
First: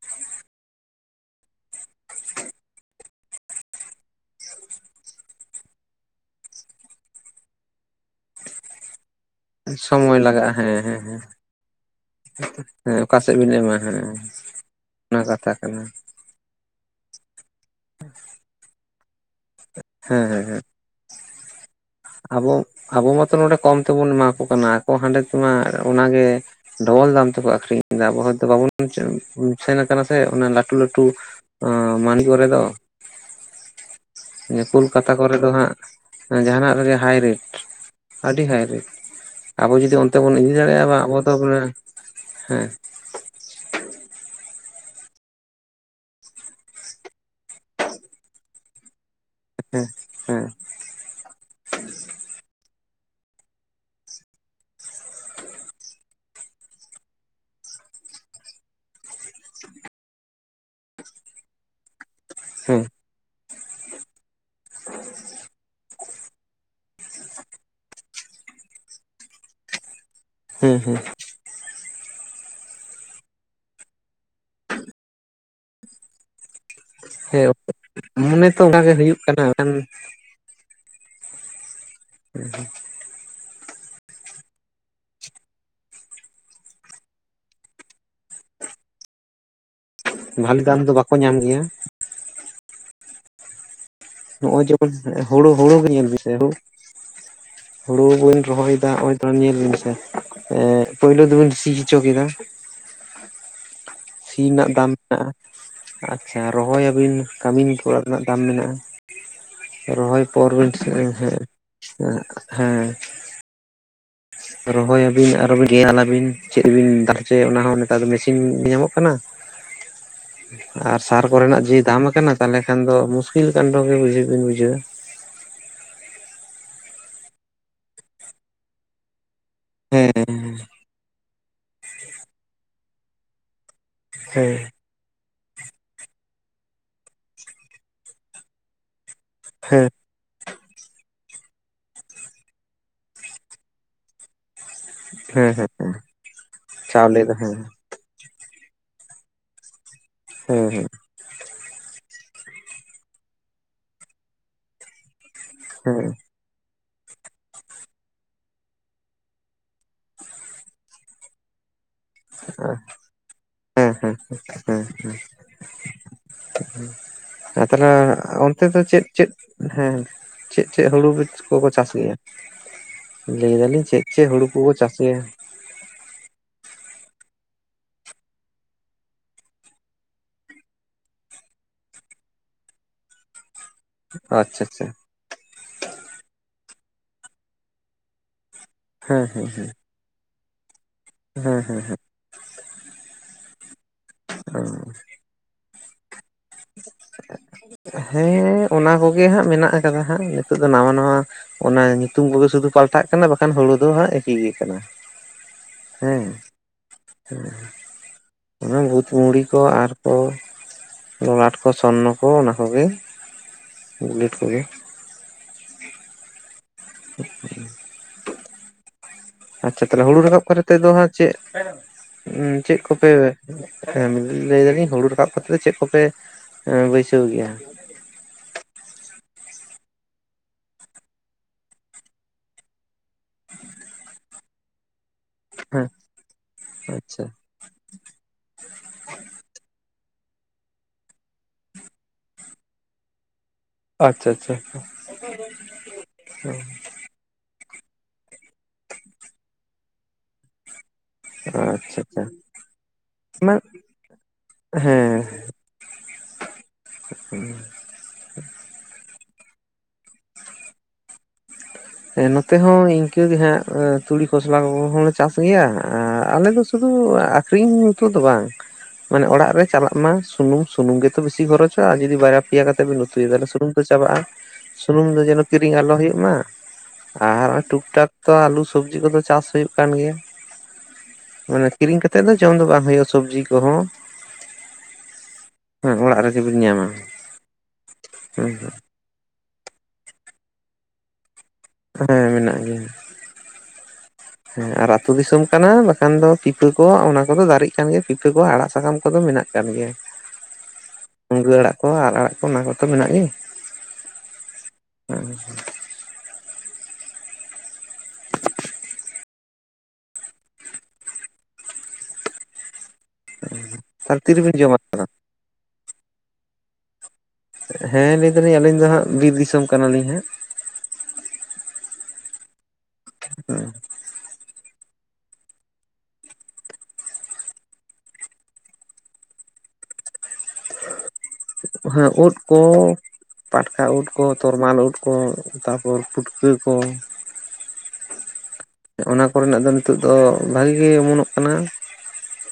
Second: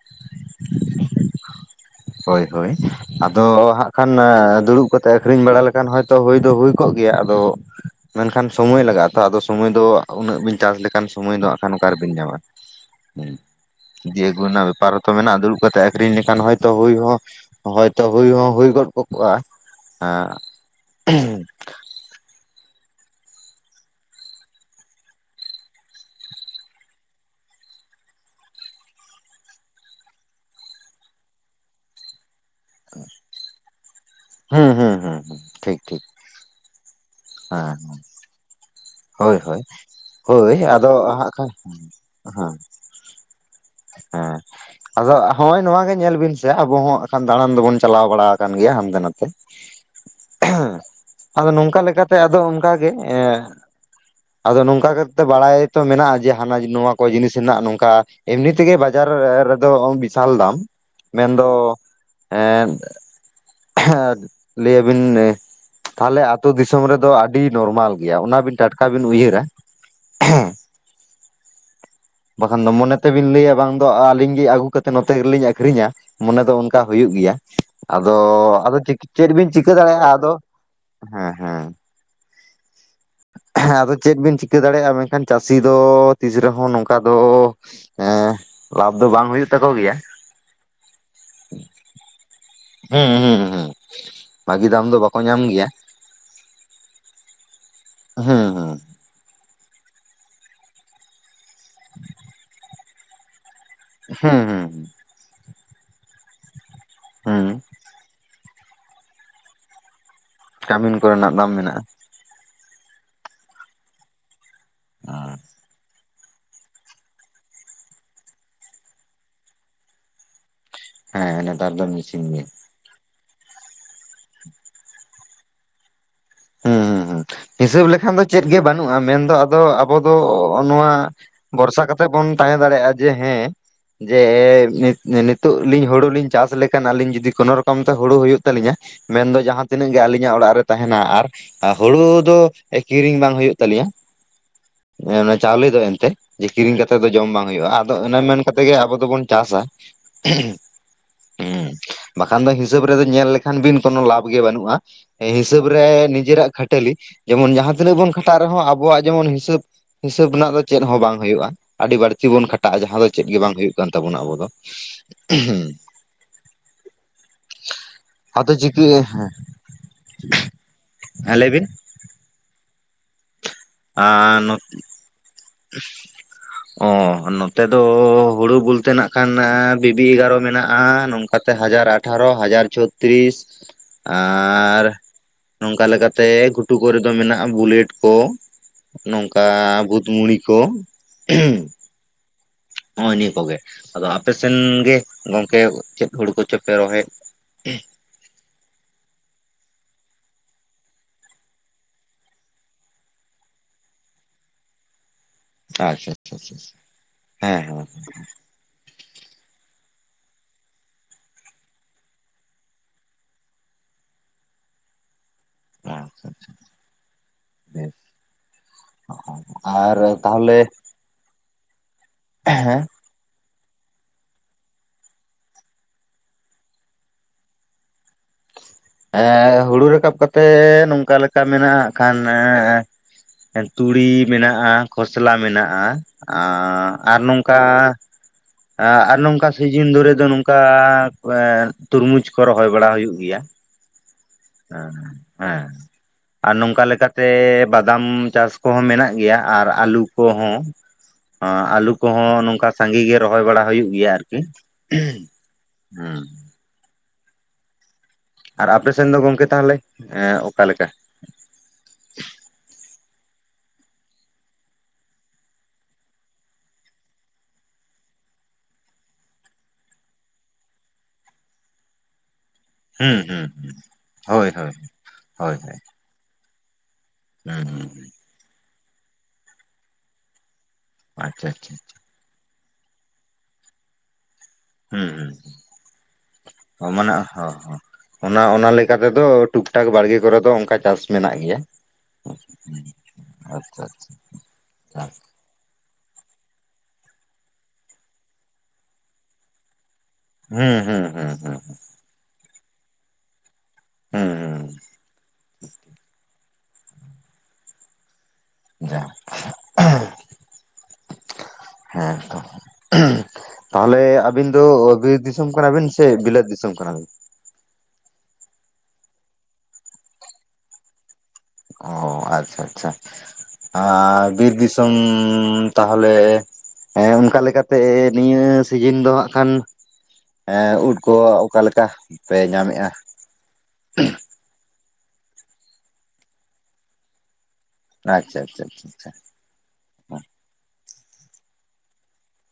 ᱦᱳᱭ ᱦᱳᱭ ᱾ ᱟᱫᱚ ᱦᱟᱸᱜ ᱠᱷᱟᱱ ᱫᱩᱲᱩᱵ ᱠᱟᱛᱮᱜ ᱟᱠᱷᱨᱤᱧ ᱵᱟᱲᱟ ᱞᱮᱠᱷᱟᱱ ᱦᱚᱭᱛᱚ ᱦᱩᱭ ᱫᱚ ᱦᱩᱭ ᱠᱚᱜ ᱜᱮᱭᱟ, ᱟᱫᱚᱼᱼ ᱢᱮᱱᱠᱷᱟᱱ ᱥᱚᱢᱚᱭ ᱞᱟᱜᱟᱜᱼᱟ ᱛᱚ ᱟᱫᱚᱼᱼ ᱥᱚᱢᱚᱭ ᱫᱚ ᱩᱱᱟᱹᱜ ᱞᱟᱜᱟᱜᱼᱟ ᱵᱤᱱ ᱦᱮᱸ ᱪᱟᱥ ᱦᱮᱸ ᱞᱮᱠᱷᱟᱱ ᱦᱮᱸ ᱥᱚᱢᱚᱭ ᱫᱚ ᱦᱟᱸᱜ ᱠᱷᱟᱱ ᱚᱠᱟ ᱨᱮᱵᱤᱱ ᱧᱟᱢᱟ, ᱦᱮᱸ ᱚᱠᱟ ᱦᱩᱸ ᱥᱮᱫ ᱵᱤᱱ ᱮᱢᱟ ᱦᱮᱸ ᱤᱫᱤ ᱟᱹᱜᱩ ᱨᱮᱱᱟᱜ ᱵᱮᱼᱼ ᱯᱟᱨ ᱦᱚᱛᱚ ᱚᱱᱟ ᱢᱮᱱᱟᱜᱼᱟ ᱠᱟᱛᱷᱟ ᱫᱩᱲᱩᱵ ᱠᱟᱱᱟ ᱠᱟᱛᱮᱜ ᱟᱠᱷᱨᱤᱧ ᱞᱮᱠᱷᱟᱱ ᱦᱳᱭᱼᱼ ᱛᱚ ᱦᱩᱭ ᱦᱚᱸ ᱦᱚᱭᱛᱚ ᱦᱩᱭ ᱦᱚᱸ ᱦᱩᱭ ᱜᱚᱫ ᱠᱚ ᱠᱚᱜᱼᱟ ᱦᱮᱸ ᱦᱮᱸ ᱦᱮᱸ ᱾ ᱟᱵᱚ ᱟᱵᱚ ᱢᱟᱛᱚ ᱱᱚᱰᱮ ᱠᱚᱢ ᱛᱮᱵᱚᱱ ᱮᱢᱟᱠᱚ ᱠᱟᱱᱟ ᱟᱠᱚ ᱦᱟᱸᱰᱮ ᱛᱮᱢᱟ ᱚᱱᱟᱜᱮᱼᱼ ᱰᱚᱵᱚᱞ ᱫᱟᱢ ᱛᱮᱠᱚ ᱟᱠᱷᱨᱤᱧ ᱮᱫᱟ, ᱟᱵᱚ ᱦᱚᱭᱛᱚ ᱵᱟᱵᱚᱱ [unintelligible] ᱥᱮᱱ ᱠᱟᱱᱟ ᱥᱮ ᱚᱱᱟ ᱞᱟᱹᱴᱩ ᱞᱟᱹᱴᱩᱼᱼ ᱚᱸᱻ ᱢᱟᱰᱤ ᱠᱚᱨᱮ ᱫᱚ ᱾ [unintelligible] ᱦᱩᱸ ᱦᱩᱸ ᱠᱳᱞᱠᱟᱛᱟ ᱦᱩᱸ ᱠᱚᱨᱮ ᱫᱚ ᱦᱟᱸᱜ ᱡᱟᱦᱟᱱᱟᱜ ᱨᱮᱜᱮ ᱦᱟᱭ ᱨᱮᱹᱴ ᱾ ᱟ ᱦᱩᱸ ᱾ ᱟᱹᱰᱤ ᱦᱟᱭ ᱨᱮᱴ ᱟᱵᱚ ᱡᱩᱫᱤ ᱚᱱᱛᱮ ᱵᱚᱱ ᱤᱫᱤ ᱦᱳᱭ ᱫᱟᱲᱮᱭᱟᱜᱼᱟ ᱟᱫᱚ ᱵᱟ ᱟᱵᱚ ᱫᱚ ᱦᱟᱸᱜ ᱠᱷᱟᱱ ᱢᱟᱱᱮ ᱦᱮᱸ ᱦᱮᱸᱼᱼ ᱦᱮᱸ ᱾ ᱟᱫᱚ ᱱᱚᱜᱼᱚᱭ ᱱᱚᱣᱟ ᱜᱮ ᱧᱮᱞ ᱵᱤᱱ ᱥᱮ ᱟᱵᱚ ᱦᱚᱸᱜ ᱠᱷᱟᱱ ᱫᱟᱬᱟᱱ ᱫᱚᱵᱚᱱ ᱪᱟᱞᱟᱣ ᱵᱟᱲᱟ ᱟᱠᱟᱱ ᱜᱮᱭᱟ ᱦᱟᱱᱛᱮ ᱱᱟᱛᱮ ᱾ ᱦᱮᱸ ᱦᱮᱸ ᱾ ᱟᱫᱚ ᱱᱚᱝᱠᱟ ᱞᱮᱠᱟᱛᱮ ᱟᱫᱚ ᱚᱱᱠᱟ ᱜᱮ ᱮᱻ ᱟᱫᱚ ᱱᱚᱝᱠᱟ ᱠᱟᱛᱮ ᱵᱟᱲᱟᱭ ᱛᱚ ᱢᱮᱱᱟᱜᱼᱟ ᱡᱮ ᱦᱟᱱᱟ ᱱᱚᱣᱟ ᱠᱚ ᱡᱤᱱᱤᱥ ᱨᱮᱱᱟᱜ ᱱᱚᱝᱠᱟᱼᱼ ᱮᱢᱱᱤ ᱛᱮᱜᱮ ᱵᱟᱡᱟᱨᱻ ᱨᱮᱫᱚ ᱵᱤᱥᱟᱞ ᱫᱟᱢ ᱢᱮᱱᱫᱚ ᱮᱸᱼᱼ ᱦᱮᱸ [unintelligible] ᱞᱟᱹᱭ ᱟᱵᱤᱱᱼᱼ ᱛᱟᱦᱞᱮ ᱟᱛᱳ ᱫᱤᱥᱚᱢ ᱨᱮᱫᱚ ᱟᱹᱰᱤ ᱱᱚᱨᱢᱟᱞ ᱜᱮᱭᱟ ᱚᱱᱟ ᱵᱤᱱ ᱴᱟᱴᱠᱟ ᱵᱤᱱ ᱩᱭᱦᱟᱹᱨᱟ᱾ ᱦᱮᱸ ᱦᱮᱸ ᱾ ᱵᱟᱠᱷᱟᱱ ᱫᱚ ᱢᱚᱱᱮ ᱛᱮᱵᱤᱱ ᱞᱟᱹᱭᱟ ᱵᱟᱝ ᱫᱚ ᱟᱹᱞᱤᱧ ᱜᱮ ᱟᱹᱜᱩ ᱠᱟᱛᱮᱫ ᱱᱚᱛᱮ ᱨᱮᱞᱤᱧ ᱟᱠᱷᱨᱤᱧᱟ᱾ ᱢᱚᱱᱮ ᱫᱚ ᱚᱱᱠᱟ ᱦᱩᱭᱩᱜ ᱜᱮᱭᱟ᱾ ᱦᱮᱸ ᱟᱫᱚᱻ ᱢᱚᱱᱮ ᱛᱚ ᱟᱫᱚ ᱚᱱᱠᱟ ᱜᱮ ᱦᱩᱭᱩᱜ ᱪᱮᱫ ᱠᱟᱱᱟ ᱵᱤᱱ ᱢᱮᱱᱠᱷᱟᱱ ᱪᱤᱠᱟᱹ ᱫᱟᱲᱮᱭᱟᱜᱼᱟ ᱟᱫᱚ? ᱦᱮᱸ ᱦᱮᱸ ᱾ [unintelligible] ᱦᱮᱸ ᱟᱫᱚ ᱪᱮᱫ ᱵᱤᱱ ᱪᱤᱠᱟᱹ ᱫᱟᱲᱮᱭᱟᱜᱼᱟ? ᱢᱮᱱᱠᱷᱟᱱ ᱪᱟᱹᱥᱤ ᱫᱚᱻ ᱛᱤᱥ ᱨᱮᱦᱚᱸ ᱱᱚᱝᱠᱟ ᱫᱚᱻ ᱦᱮᱸ ᱞᱟᱵᱷ ᱫᱚ ᱵᱟᱝ ᱦᱩᱭᱩᱜ ᱛᱟᱠᱚ ᱜᱮᱭᱟ᱾ ᱵᱷᱟᱞᱤ ᱫᱟᱢ ᱫᱚ ᱵᱟᱠᱚ ᱧᱟᱢ ᱜᱮᱭᱟ ᱾ ᱦᱩᱸ ᱦᱩᱸ ᱦᱩᱸ ᱾ ᱱᱚᱜᱼᱚᱭ ᱡᱮᱢᱚᱱ ᱦᱩᱲᱩ ᱦᱩᱲᱩ ᱜᱮ ᱧᱮᱞ ᱢᱮᱥᱮ ᱦᱩᱲᱩ ᱼᱼ ᱦᱩᱲᱩ ᱵᱤᱱ ᱦᱩᱸ ᱦᱩᱸ ᱨᱚᱦᱚᱭᱮᱫᱟ ᱱᱚᱜ ᱚᱭ ᱛᱚ ᱧᱮᱞ ᱵᱤᱱ ᱥᱮ ᱮᱸ ᱯᱳᱭᱞᱳ ᱫᱚ ᱵᱤᱱ ᱥᱤ ᱦᱚᱪᱚ ᱠᱮᱫᱟᱼᱼ ᱦᱩᱸ ᱥᱤ ᱦᱩᱸ ᱨᱮᱱᱟᱜ ᱫᱟᱢ ᱢᱮᱱᱟᱜᱼᱟ ᱾ ᱟᱪᱪᱷᱟ ᱨᱚᱦᱚᱭ ᱟᱹᱵᱤᱱ ᱦᱩᱸ ᱠᱟᱹᱢᱤᱱ ᱠᱚ ᱨᱮᱱᱟᱜ ᱫᱟᱢ ᱢᱮᱱᱟᱜᱼᱟ ᱾ ᱨᱚᱦᱚᱭ ᱯᱚᱨ ᱵᱤᱱ ᱠᱟᱹᱢᱤᱱ ᱠᱚᱨᱮᱱᱟᱜ ᱫᱟᱢ ᱢᱮᱱᱟᱜᱼᱟ [unintelligible] ᱦᱮᱸ ᱾ ᱨᱚᱦᱚᱭ ᱟᱹᱵᱤᱱ ᱟᱨᱚ ᱵᱤᱱ [unintelligible] ᱟᱹᱵᱤᱱ ᱾ ᱪᱮᱫ ᱨᱮᱵᱤᱱ ᱫᱟᱞ ᱦᱚᱪᱚᱭᱟ ᱚᱱᱟ ᱦᱚ ᱱᱮᱛᱟᱨ ᱫᱚ ᱢᱮᱥᱤᱱ ᱧᱟᱢᱚᱜ ᱠᱟᱱᱟ ᱾ ᱟᱨ ᱥᱟᱨ ᱠᱚ ᱦᱮᱸ ᱨᱮᱱᱟᱜ ᱱᱮᱛᱟᱨ ᱡᱮ ᱫᱚ ᱫᱟᱢ ᱢᱮᱥᱤᱱ ᱟᱠᱟᱱᱟ, ᱜᱮ ᱛᱟᱦᱞᱮ ᱠᱷᱟᱱ ᱫᱚ ᱢᱩᱥᱠᱤᱞ ᱠᱟᱱᱰᱚ ᱜᱮ ᱵᱩᱡ ᱵᱤᱱ ᱵᱩᱡᱷᱟᱹᱣᱟ ᱾ ᱦᱩᱸ ᱦᱩᱸ ᱦᱩᱸ ᱦᱤᱥᱟᱹᱵ ᱞᱮᱠᱷᱟᱱ ᱫᱚ ᱪᱮᱫ ᱜᱮ ᱵᱟᱹᱱᱩᱜᱼᱟ ᱢᱮᱱᱫᱚ ᱟᱫᱚ ᱟᱵᱚ ᱫᱚ ᱦᱮᱸ ᱱᱚᱜᱚ ᱱᱚᱣᱟ ᱵᱷᱚᱨᱥᱟ ᱠᱟᱛᱮᱜ ᱵᱚᱱ ᱛᱟᱦᱮᱸ ᱫᱟᱲᱮᱭᱟᱜᱼᱟ ᱡᱮ ᱦᱮᱸ ᱡᱮ ᱦᱮᱸ ᱱᱤᱛᱚᱜ ᱞᱤᱧ ᱦᱩᱲᱩ ᱞᱤᱧ ᱪᱟᱥ ᱞᱮᱠᱷᱟᱱ ᱟᱞᱤᱧ ᱡᱩᱫᱤ ᱠᱳᱱᱳ ᱨᱚᱠᱚᱢ ᱛᱮ ᱦᱩᱲᱩᱳ ᱦᱩᱭᱩᱜ ᱛᱟᱞᱞᱤᱧᱟ, ᱢᱮᱱᱫᱚ ᱡᱟᱦᱟᱸ ᱦᱮᱸ ᱛᱤᱱᱟᱹᱜ ᱜᱮ ᱟᱹᱞᱤᱧᱟᱜ ᱚᱲᱟᱜ ᱨᱮ ᱛᱟᱦᱮᱱᱟ ᱟᱨ ᱟᱨ ᱦᱩᱲᱩ ᱫᱚ ᱠᱤᱨᱤᱧ ᱵᱟᱝ ᱦᱩᱭᱩᱜ ᱛᱟᱞᱮᱭᱟ᱾ ᱚᱱᱮ ᱦᱮᱸ ᱪᱟᱣᱞᱮ ᱫᱚ ᱮᱱᱛᱮᱜ ᱠᱤᱨᱤᱧ ᱠᱟᱛᱮᱜ ᱫᱚ ᱪᱟᱣᱞᱮ ᱡᱚᱢ ᱵᱟᱝ ᱦᱮᱸ ᱦᱩᱭᱩᱜᱼᱟ᱾ ᱟᱫᱚ ᱤᱱᱟᱹ ᱢᱮᱱ ᱠᱟᱛᱮᱫ ᱜᱮ ᱟᱵᱚ ᱫᱚᱵᱚᱱ ᱪᱟᱥᱟ᱾ ᱦᱮᱸ ᱦᱮᱸ ᱵᱟᱠᱷᱟᱱ ᱫᱚ ᱦᱤᱥᱟᱹᱵ ᱨᱮᱫᱚ ᱧᱮᱞ ᱞᱮᱠᱷᱟᱱ ᱵᱤᱱ ᱠᱳᱱᱳ ᱞᱟᱵᱷ ᱜᱮ ᱵᱟᱹᱱᱩᱜᱼᱟ᱾ ᱦᱤᱥᱟᱹᱵ ᱨᱮ ᱦᱮᱸ ᱱᱤᱡᱮᱨᱟᱜ ᱠᱷᱟᱹᱴᱟᱹᱞᱤ ᱡᱮᱢᱚᱱ ᱡᱟᱦᱟᱸ ᱛᱤᱱᱟᱹᱜ ᱵᱚᱱ ᱠᱷᱟᱴᱟᱜ ᱨᱮᱦᱚᱸ ᱟᱵᱚᱣᱟᱜ ᱡᱮᱢᱚᱱ ᱦᱤᱥᱟᱹᱵ ᱦᱤᱥᱟᱹᱵ ᱨᱮᱱᱟᱜ ᱫᱚ ᱪᱮᱫ ᱦᱚᱸ ᱵᱟᱝ ᱦᱩᱭᱩᱜᱼᱟ, ᱟᱹᱰᱤ ᱵᱟᱹᱲ ᱛᱤ ᱵᱚᱱ ᱠᱷᱟᱴᱟᱜᱼᱟ, ᱡᱟᱦᱟᱸ ᱫᱚ ᱪᱮᱫ ᱜᱮ ᱵᱟᱝ ᱦᱩᱭᱩᱜ ᱦᱮᱸ ᱠᱟᱱ ᱦᱮᱸ ᱦᱮᱸ ᱛᱟᱵᱚᱱᱟ ᱟᱵᱚ ᱫᱚ, ᱦᱮᱸ ᱟᱨ ᱛᱟᱦᱞᱮ ᱟᱫᱚ ᱚᱱᱛᱮ ᱫᱚ ᱪᱮᱫ ᱪᱤᱠᱟᱹ ᱪᱮᱫ ᱦᱮᱸ ᱪᱮᱫ ᱪᱮᱫ ᱦᱳᱲᱩ ᱦᱮᱸ ᱞᱟᱹᱭ ᱵᱤᱱ ᱠᱚᱠᱚ ᱪᱟᱥ ᱜᱮᱭᱟ? ᱞᱟᱹᱭ ᱫᱟᱞᱤᱧ ᱪᱮᱫ ᱟᱻ ᱪᱮᱫ ᱦᱩᱲᱩ ᱱᱚᱛ ᱠᱚᱠᱚ ᱪᱟᱥ ᱜᱮᱭᱟ ᱚ ᱱᱚᱛᱮ ᱫᱚ ᱦᱩᱲᱩ ᱵᱚᱞᱛᱮ ᱱᱟᱜ ᱠᱷᱟᱱ ᱵᱤᱵᱤ ᱮᱜᱟᱨᱚ ᱢᱮᱱᱟᱜᱼᱟ ᱱᱚᱝ ᱠᱟᱛᱮ ᱦᱟᱡᱟᱨ ᱟᱴᱷᱟᱨᱚ, ᱦᱟᱡᱟᱨ ᱪᱷᱚᱛᱨᱤᱥ, ᱾ ᱟᱪᱪᱷᱟ ᱟᱨ ᱟᱪᱪᱷᱟ ᱱᱚᱝᱠᱟ ᱞᱮᱠᱟᱛᱮ ᱜᱷᱩᱴᱩ ᱠᱚᱨᱮ ᱫᱚ ᱢᱮᱱᱟᱜᱼᱟ ᱵᱩᱞᱮᱴ ᱠᱚ᱾ ᱦᱮᱸ ᱱᱚᱝᱠᱟ ᱵᱷᱩᱛ ᱢᱩᱲᱤ ᱠᱚ᱾ ᱦᱮᱸ ᱦᱮᱸ ᱦᱮᱸ᱾ ᱱᱚᱜᱚᱭ ᱱᱤᱭᱟᱹ ᱠᱚᱜᱮ ᱟᱫᱚ ᱟᱯᱮᱥᱮᱱ ᱦᱮᱸ ᱜᱮ ᱜᱚᱝᱠᱮ ᱪᱮᱫ ᱦᱩᱲᱤ ᱠᱚᱪᱚ? ᱯᱮ ᱨᱚᱦᱚᱭᱮ᱾ ᱦᱮᱸ ᱚᱱᱟ ᱠᱚᱜᱮ ᱦᱟᱸᱜ ᱢᱮᱱᱟᱜ ᱟᱠᱟᱫᱟ ᱦᱟᱸᱜ ᱱᱤᱛᱳᱜ ᱫᱚ ᱱᱟᱣᱟ ᱱᱟᱣᱟ ᱚᱱᱟ ᱧᱩᱛᱩᱢ ᱠᱚᱜᱮ ᱥᱩᱫᱷᱩ ᱯᱟᱞᱴᱟᱜ ᱠᱟᱱᱟ ᱵᱟᱠᱷᱟᱱ ᱦᱩᱲᱩ ᱫᱚ ᱦᱟᱸᱜ ᱮᱠᱤᱭ ᱜᱮ ᱠᱟᱱᱟ᱾ ᱟᱪᱪᱷᱟ ᱦᱮᱸ ᱟᱪᱪᱷᱟ ᱦᱮᱸ ᱦᱮᱸ ᱦᱮᱸ᱾ ᱚᱱᱟ ᱵᱩᱛᱢᱩᱲᱤ ᱠᱚ ᱟᱨ ᱠᱚ ᱞᱚᱞᱟᱴ ᱠᱚ ᱥᱚᱨᱱᱚ ᱠᱚ ᱚᱱᱟ ᱠᱚᱜᱮ ᱵᱩᱞᱮᱴ ᱠᱚᱜᱮ, ᱟᱪᱪᱷᱟ ᱟᱪᱪᱷᱟ᱾ ᱟᱪᱪᱷᱟ ᱟᱨ ᱛᱟᱦᱞᱮ ᱦᱩᱲᱩ ᱨᱟᱠᱟᱵ ᱛᱟᱦᱚᱞᱮ ᱠᱚᱨᱛᱮ ᱫᱚ ᱦᱟᱸᱜ ᱪᱮᱫ [inaudible] ᱪᱮᱫ ᱦᱮᱸ ᱠᱚᱯᱮ ᱯᱷᱮᱢ ᱞᱟᱹᱭ ᱫᱟᱞᱤᱧ ᱦᱩᱲᱩ ᱨᱟᱠᱟᱵ ᱠᱟᱛᱮ ᱫᱚ ᱪᱮᱫ ᱠᱚᱯᱮ ᱵᱟᱹᱭᱥᱟᱹᱣ ᱜᱮᱭᱟ? ᱮ ᱦᱩᱲᱩ ᱨᱟᱠᱟᱵ ᱠᱟᱛᱮ ᱱᱚᱝᱠᱟ ᱞᱮᱠᱟ ᱢᱮᱱᱟᱜᱼᱟ ᱦᱟᱸᱜ ᱠᱷᱟᱱ ᱮᱸᱻ ᱛᱩᱲᱤ ᱢᱮᱱᱟᱜᱼᱟ, ᱠᱷᱚᱥᱞᱟ ᱢᱮᱱᱟᱜᱼᱟ, ᱦᱮᱸ ᱟᱻ ᱟᱨ ᱟᱪᱪᱷᱟ ᱱᱚᱝᱠᱟ ᱠᱟᱻ ᱟᱨ ᱱᱚᱝᱠᱟ ᱥᱤᱡᱤᱱ ᱫᱷᱚᱨᱮ ᱫᱚ ᱱᱚᱝᱠᱟ ᱟᱻ ᱮᱻ ᱛᱩᱨᱢᱩᱡᱽ ᱠᱚ ᱨᱚᱦᱚᱭ ᱵᱟᱲᱟ ᱦᱩᱭᱩᱜ ᱜᱮᱭᱟ ᱾ ᱟᱪᱪᱷᱟ ᱟᱪᱪᱷᱟ ᱾ ᱦᱚᱸ ᱦᱮᱸ ᱟᱨ ᱱᱚᱝᱠᱟ ᱞᱮᱠᱟ ᱛᱮᱻ ᱵᱟᱫᱟᱢ ᱪᱟᱥ ᱠᱚᱦᱚᱸ ᱢᱮᱱᱟᱜ ᱜᱮᱭᱟ ᱟᱨ ᱟᱞᱩ ᱠᱚᱦᱚᱸ ᱟᱸᱻ ᱟᱹᱞᱩ ᱟᱪᱪᱷᱟ ᱟᱪᱪᱷᱟ ᱠᱚᱦᱚᱸ ᱱᱚᱝᱠᱟ ᱥᱟᱸᱜᱮ ᱜᱮ ᱨᱚᱦᱚᱭ ᱢᱟ ᱵᱟᱲᱟ ᱦᱩᱭᱩᱜ ᱜᱮᱭᱟ ᱟᱨᱠᱤ ᱦᱮᱸ ᱦᱩᱸ᱾ [unintelligible] ᱟᱨ ᱟᱯᱮ ᱥᱮᱱ ᱫᱚ ᱜᱚᱢᱠᱮ ᱛᱟᱦᱚᱞᱮ ᱚᱠᱟ ᱞᱮᱠᱟ? ᱮᱸ ᱱᱚᱛᱮ ᱦᱚᱸ ᱤᱱᱠᱟᱹᱜᱮ ᱦᱟᱸᱜ ᱛᱩᱲᱤ ᱠᱷᱚᱥᱞᱟ ᱠᱚᱦᱚᱸᱞᱮ ᱪᱟᱥ ᱜᱮᱭᱟ, ᱟᱨ ᱟᱞᱮ ᱫᱚ ᱥᱩᱫᱩ ᱟᱠᱷᱨᱤᱧ ᱢᱚᱛᱚ ᱫᱚ ᱵᱟᱝ ᱾ ᱢᱟᱱᱮ ᱚᱲᱟᱜ ᱨᱮ ᱪᱟᱞᱟᱜ ᱢᱟ ᱥᱩᱱᱩᱢ ᱥᱩᱱᱩᱢ ᱜᱮᱛᱚ ᱵᱤᱥᱤ ᱠᱷᱚᱨᱚᱪᱚᱜ-ᱟ, ᱟᱨ ᱡᱩᱫᱤ ᱵᱟᱨᱭᱟ ᱯᱮᱭᱟ ᱠᱟᱛᱮ ᱵᱤᱱ ᱩᱛᱩ ᱦᱩᱸ ᱭᱮᱫᱟ ᱛᱟᱦᱚᱞᱮ ᱦᱩᱸ ᱥᱩᱱᱩᱢ ᱛᱚ ᱪᱟᱵᱟᱜᱼᱟ ᱦᱳᱭ ᱦᱳᱭ ᱾ᱥᱩᱱᱩᱢ ᱫᱚ ᱡᱮᱱᱚ ᱦᱳᱭ ᱦᱩᱸ ᱠᱤᱨᱤᱧ ᱟᱞᱚ ᱦᱩᱭᱩᱜ ᱢᱟ ᱾ ᱟᱨ ᱴᱩᱠ ᱦᱩᱸ ᱴᱟᱠ ᱟᱞᱩ ᱥᱚᱵᱽᱡᱤ ᱠᱚᱫᱚ ᱪᱟᱥ ᱦᱩᱭᱩᱜ ᱠᱟᱱ ᱜᱮᱭᱟ, ᱟᱪᱪᱷᱟ ᱢᱟᱱᱮ ᱟᱪᱪᱷᱟ ᱠᱤᱨᱤᱧ ᱠᱟᱛᱮ ᱛᱮᱫᱚ ᱡᱚᱢ ᱫᱚ ᱵᱟᱝ ᱦᱩᱭᱩᱜᱼᱟ ᱥᱚᱵᱽᱡᱤ ᱠᱚᱦᱚᱸ, ᱦᱩᱸ ᱦᱮᱸ ᱚᱲᱟᱜ ᱨᱮᱜᱮ ᱵᱤᱱ ᱧᱟᱢᱟ ᱦᱩᱸ ᱢᱟᱱᱮ ᱦᱚᱸ ᱦᱚᱸ ᱚᱱᱟ ᱦᱮᱸ ᱚᱱᱟ ᱞᱟᱹᱜᱤᱫ ᱛᱮᱫᱚ ᱴᱩᱠ ᱴᱟᱠ ᱵᱟᱲᱜᱮ ᱠᱚᱨᱮ ᱫᱚ ᱚᱱᱠᱟ ᱪᱟᱥ ᱢᱮᱱᱟᱜ ᱜᱮᱭᱟ ᱾ ᱦᱮᱸ ᱢᱮᱱᱟᱜ ᱜᱮᱭᱟ ᱟᱪᱪᱷᱟ ᱟᱪᱪᱷᱟ ᱾ ᱦᱮᱸ ᱟᱨ ᱟᱹᱛᱩ ᱫᱤᱥᱚᱢ ᱠᱟᱱᱟ ᱵᱟᱝᱠᱷᱟᱱ ᱫᱚ ᱯᱤᱯᱷᱟᱹ ᱠᱚ ᱚᱱᱟ ᱠᱚᱫᱚ ᱫᱟᱨᱮᱜ ᱠᱟᱱ ᱜᱮᱭᱟ ᱯᱤᱯᱷᱟᱹ ᱠᱚ ᱟᱲᱟᱜ ᱥᱟᱠᱟᱢ ᱠᱚᱫᱚ ᱢᱮᱱᱟᱜ ᱠᱟᱱ ᱜᱮᱭᱟ ᱾ ᱦᱩᱸ ᱦᱩᱸ ᱦᱩᱸ ᱢᱩᱱᱜᱟᱹ ᱦᱩᱸ ᱟᱲᱟᱜ ᱠᱚ ᱟᱨ ᱟᱲᱟᱜ ᱠᱚ ᱚᱱᱟ ᱠᱚᱛᱚ ᱢᱮᱱᱟᱜ ᱜᱮᱭᱟ ᱦᱩᱸ [unintelligible] [unintelligible] ᱮᱦ ᱛᱟᱦᱚᱞᱮ ᱟᱹᱵᱤᱱ ᱛᱤᱨᱮᱵᱤᱱ ᱫᱚ ᱡᱚᱢᱟ ᱵᱤᱨ ᱫᱤᱥᱚᱢ ᱠᱟᱱᱟ ᱵᱤᱱ ᱥᱮ ᱵᱤᱞᱟᱹᱛ ᱫᱤᱥᱚᱢ ᱠᱟᱱᱟ ᱵᱤᱱ? ᱦᱮᱸ ᱞᱟᱹᱭ ᱫᱟᱞᱤᱧ ᱟᱹᱞᱤᱧ ᱫᱚ ᱦᱟᱸᱜ ᱵᱤᱨ ᱫᱤᱥᱚᱢ ᱠᱟᱱᱟ ᱞᱤᱧ ᱦᱟᱸᱜ ᱾ ᱚ ᱟᱪᱪᱷᱟ ᱟᱪᱪᱷᱟ ᱾ [unintelligible] ᱟᱨ ᱵᱤᱨ ᱫᱤᱥᱚᱢ ᱛᱟᱦᱚᱞᱮ ᱦᱮᱸ ᱚᱱᱠᱟ ᱞᱮᱠᱟᱛᱮ ᱱᱤᱭᱟᱹ ᱥᱤᱡᱤᱱ ᱫᱚ ᱦᱟᱸᱜ ᱠᱷᱟᱱ ᱮᱸ ᱩᱫ ᱠᱚ ᱚᱠᱟ ᱞᱮᱠᱟᱜ ᱦᱮᱸ ᱩᱫ ᱯᱮ ᱧᱟᱢᱮᱜ-ᱟ? ᱠᱚ ᱯᱟᱴᱠᱟ ᱩᱫ ᱠᱚ ᱛᱚᱨᱢᱟᱞ ᱩᱫ ᱠᱚ ᱛᱟᱯᱚᱨ ᱯᱩᱴᱠᱟᱹ ᱠᱚ ᱾ ᱟᱪᱪᱷᱟ ᱟᱪᱪᱷᱟ ᱪᱷᱟ ᱾ ᱚᱱᱟ ᱠᱚᱨᱮ ᱱᱟᱜ ᱫᱚ ᱱᱤᱛᱚᱜ ᱫᱚ ᱵᱷᱟᱜᱤ ᱜᱮ ᱚᱢᱚ ᱱᱚᱜ ᱠᱟᱱᱟ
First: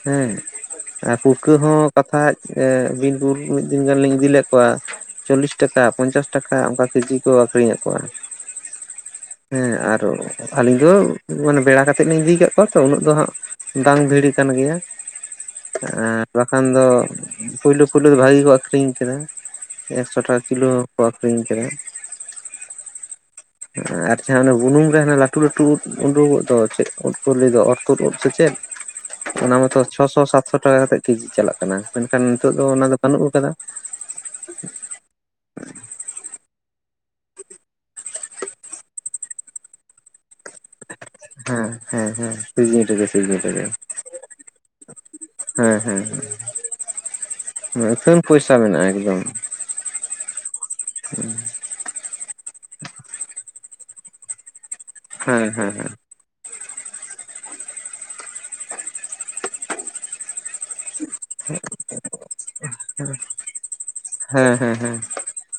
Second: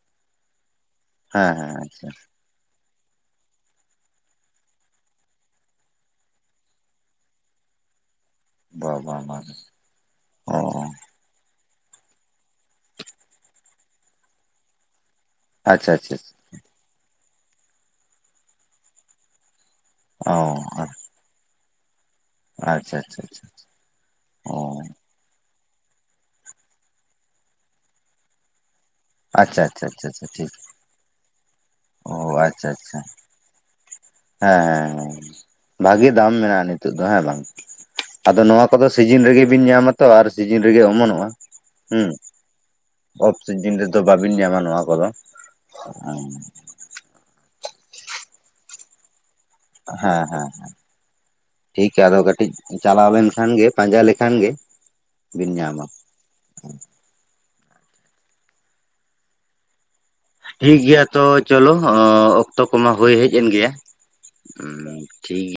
ᱦᱮᱸ ᱾ ᱟᱨ ᱯᱩᱴᱠᱟ. ᱦᱮᱸ ᱦᱚᱸ ᱟᱪᱪᱷᱟ ᱵᱟᱠᱷᱟᱡ ᱮ ᱵᱤᱱᱯᱩᱨ ᱢᱤᱫ ᱫᱤᱱ ᱜᱟᱱ ᱞᱤᱧ ᱤᱫᱤ ᱞᱮᱫ ᱠᱚᱣᱟ ᱾ ᱪᱚᱞᱞᱤᱥ ᱴᱟᱠᱟ ᱯᱚᱧᱪᱟᱥ ᱴᱟᱠᱟ ᱚᱝᱠᱟ ᱠᱮᱡᱤ ᱠᱚ ᱟᱠᱷᱨᱤᱧᱮᱜ ᱠᱚᱣᱟ ᱵᱟ ᱵᱟ ᱵᱟ ᱾ ᱦᱮᱸ ᱟᱨ ᱟᱹᱞᱤᱧ ᱚ ᱫᱚ ᱢᱟᱱᱮ ᱵᱮᱲᱟ ᱠᱟᱛᱮᱜ ᱞᱤᱧ ᱤᱫᱤ ᱠᱟᱜ ᱠᱚᱣᱟ ᱛᱚ ᱩᱱᱟᱹᱜ ᱫᱚ ᱦᱟᱸᱜ ᱵᱟᱝ ᱵᱷᱤᱲ ᱠᱟᱱ ᱜᱮᱭᱟ ᱾ ᱟᱪᱪᱷᱟ ᱟᱪᱪᱷᱟ ᱟᱨ ᱵᱟᱠᱷᱟᱱ ᱫᱚ ᱯᱳᱭᱞᱳ ᱯᱳᱭᱞᱳ ᱫᱚ ᱵᱷᱟᱜᱤ ᱜᱮᱠᱚ ᱟᱠᱷᱨᱤᱧ ᱠᱟᱱᱟ᱾ ᱮᱠᱥᱚ ᱴᱟᱠᱟ ᱚ ᱠᱤᱞᱳ ᱦᱚᱸᱠᱚ ᱟᱠᱷᱨᱤᱧ ᱠᱟᱫᱟ ᱾ ᱟᱪᱪᱷᱟ ᱟᱪᱪᱷᱟ ᱪᱷᱟ ᱾ ᱟᱨ ᱪᱮᱫ ᱚᱱᱟ ᱵᱩᱱᱩᱢ ᱨᱮ ᱦᱟᱱᱟ ᱞᱟ ᱞᱟᱹᱴᱷᱩ ᱞᱟᱹᱴᱷᱩ ᱩᱫ ᱳᱰᱳᱜᱚᱜ ᱫᱚ ᱪᱮᱫ ᱩᱫ ᱠᱚ ᱞᱟᱹᱭ ᱫᱚ ᱚᱨᱛᱳᱫ ᱩᱫ ᱥᱮ ᱪᱮᱫ? ᱚᱱᱟ ᱟᱪᱪᱷᱟ ᱢᱟᱛᱚ ᱟᱪᱪᱷᱟ ᱟᱪᱪᱷᱟ ᱪᱷᱚᱥᱚ ᱟᱪᱪᱷᱟ ᱴᱷᱤᱠ ᱥᱟᱛᱥᱚ ᱴᱟᱠᱟ ᱠᱟᱛᱮᱫ ᱠᱮᱡᱤ ᱪᱟᱞᱟᱜ ᱠᱟᱱᱟ ᱾ ᱢᱮᱱᱠᱷᱟᱱ ᱚ ᱱᱤᱛᱚᱜ ᱫᱚ ᱟᱪᱪᱷᱟ ᱚᱱᱟ ᱫᱚ ᱟᱪᱪᱷᱟ ᱵᱟᱹᱱᱩᱜ ᱠᱟᱫᱟ ᱾ ᱦᱮᱸ ᱦᱮᱸ ᱦᱮᱸ ᱵᱷᱟᱜᱮ ᱫᱟᱢ ᱢᱮᱱᱟᱜᱼᱟ ᱱᱤᱛᱚᱜ ᱫᱚ ᱦᱮᱸ ᱵᱟᱝ ᱟᱫᱚ ᱱᱚᱣᱟ ᱠᱚᱫᱚ ᱥᱤᱡᱤᱱ ᱨᱮᱜᱮᱵᱤᱱ ᱧᱟᱢᱟ ᱛᱚ ᱟᱨ ᱥᱤᱡᱤᱱ ᱨᱮᱜᱮ ᱚᱢᱚᱱᱚᱜᱼᱟ ᱦᱮᱸ ᱦᱮᱸ ᱦᱩᱸ ᱦᱮᱸ ᱥᱤᱡᱤᱱ ᱨᱮᱜᱮ ᱚᱯ ᱨᱮᱜᱮ ᱥᱤᱡᱤᱱ ᱨᱮᱫᱚ ᱵᱟᱵᱤᱱ ᱧᱟᱢᱟ ᱱᱚᱣᱟ ᱠᱚᱫᱚ ᱟᱹᱛᱷᱟᱱ ᱯᱚᱭᱥᱟ ᱢᱮᱱᱟᱜᱼᱟ ᱮᱠᱫᱚᱢ ᱦᱮ ᱦᱮ ᱦᱮ [unintelligible] ᱴᱷᱤᱠᱮᱭᱟ ᱟᱫᱚ ᱠᱟᱹᱴᱤᱡ ᱪᱟᱞᱟᱣ ᱞᱮᱱᱠᱷᱟᱱ ᱜᱮ ᱯᱟᱸᱡᱟ ᱞᱮᱠᱷᱟᱱ ᱜᱮ ᱦᱮᱸ ᱵᱤᱱ ᱦᱮᱸ ᱧᱟᱢᱟ ᱦᱮᱸ ᱴᱷᱤᱠ ᱜᱮᱭᱟ ᱛᱚ ᱪᱚᱞᱚ ᱚᱠᱛᱚ ᱠᱚᱢᱟ ᱦᱳᱭ ᱦᱮᱡ ᱮᱱ ᱜᱮᱭᱟ ᱦᱮᱸ ᱦᱮᱸ ᱦᱮᱸ ᱴᱷᱤᱠ ᱜᱮ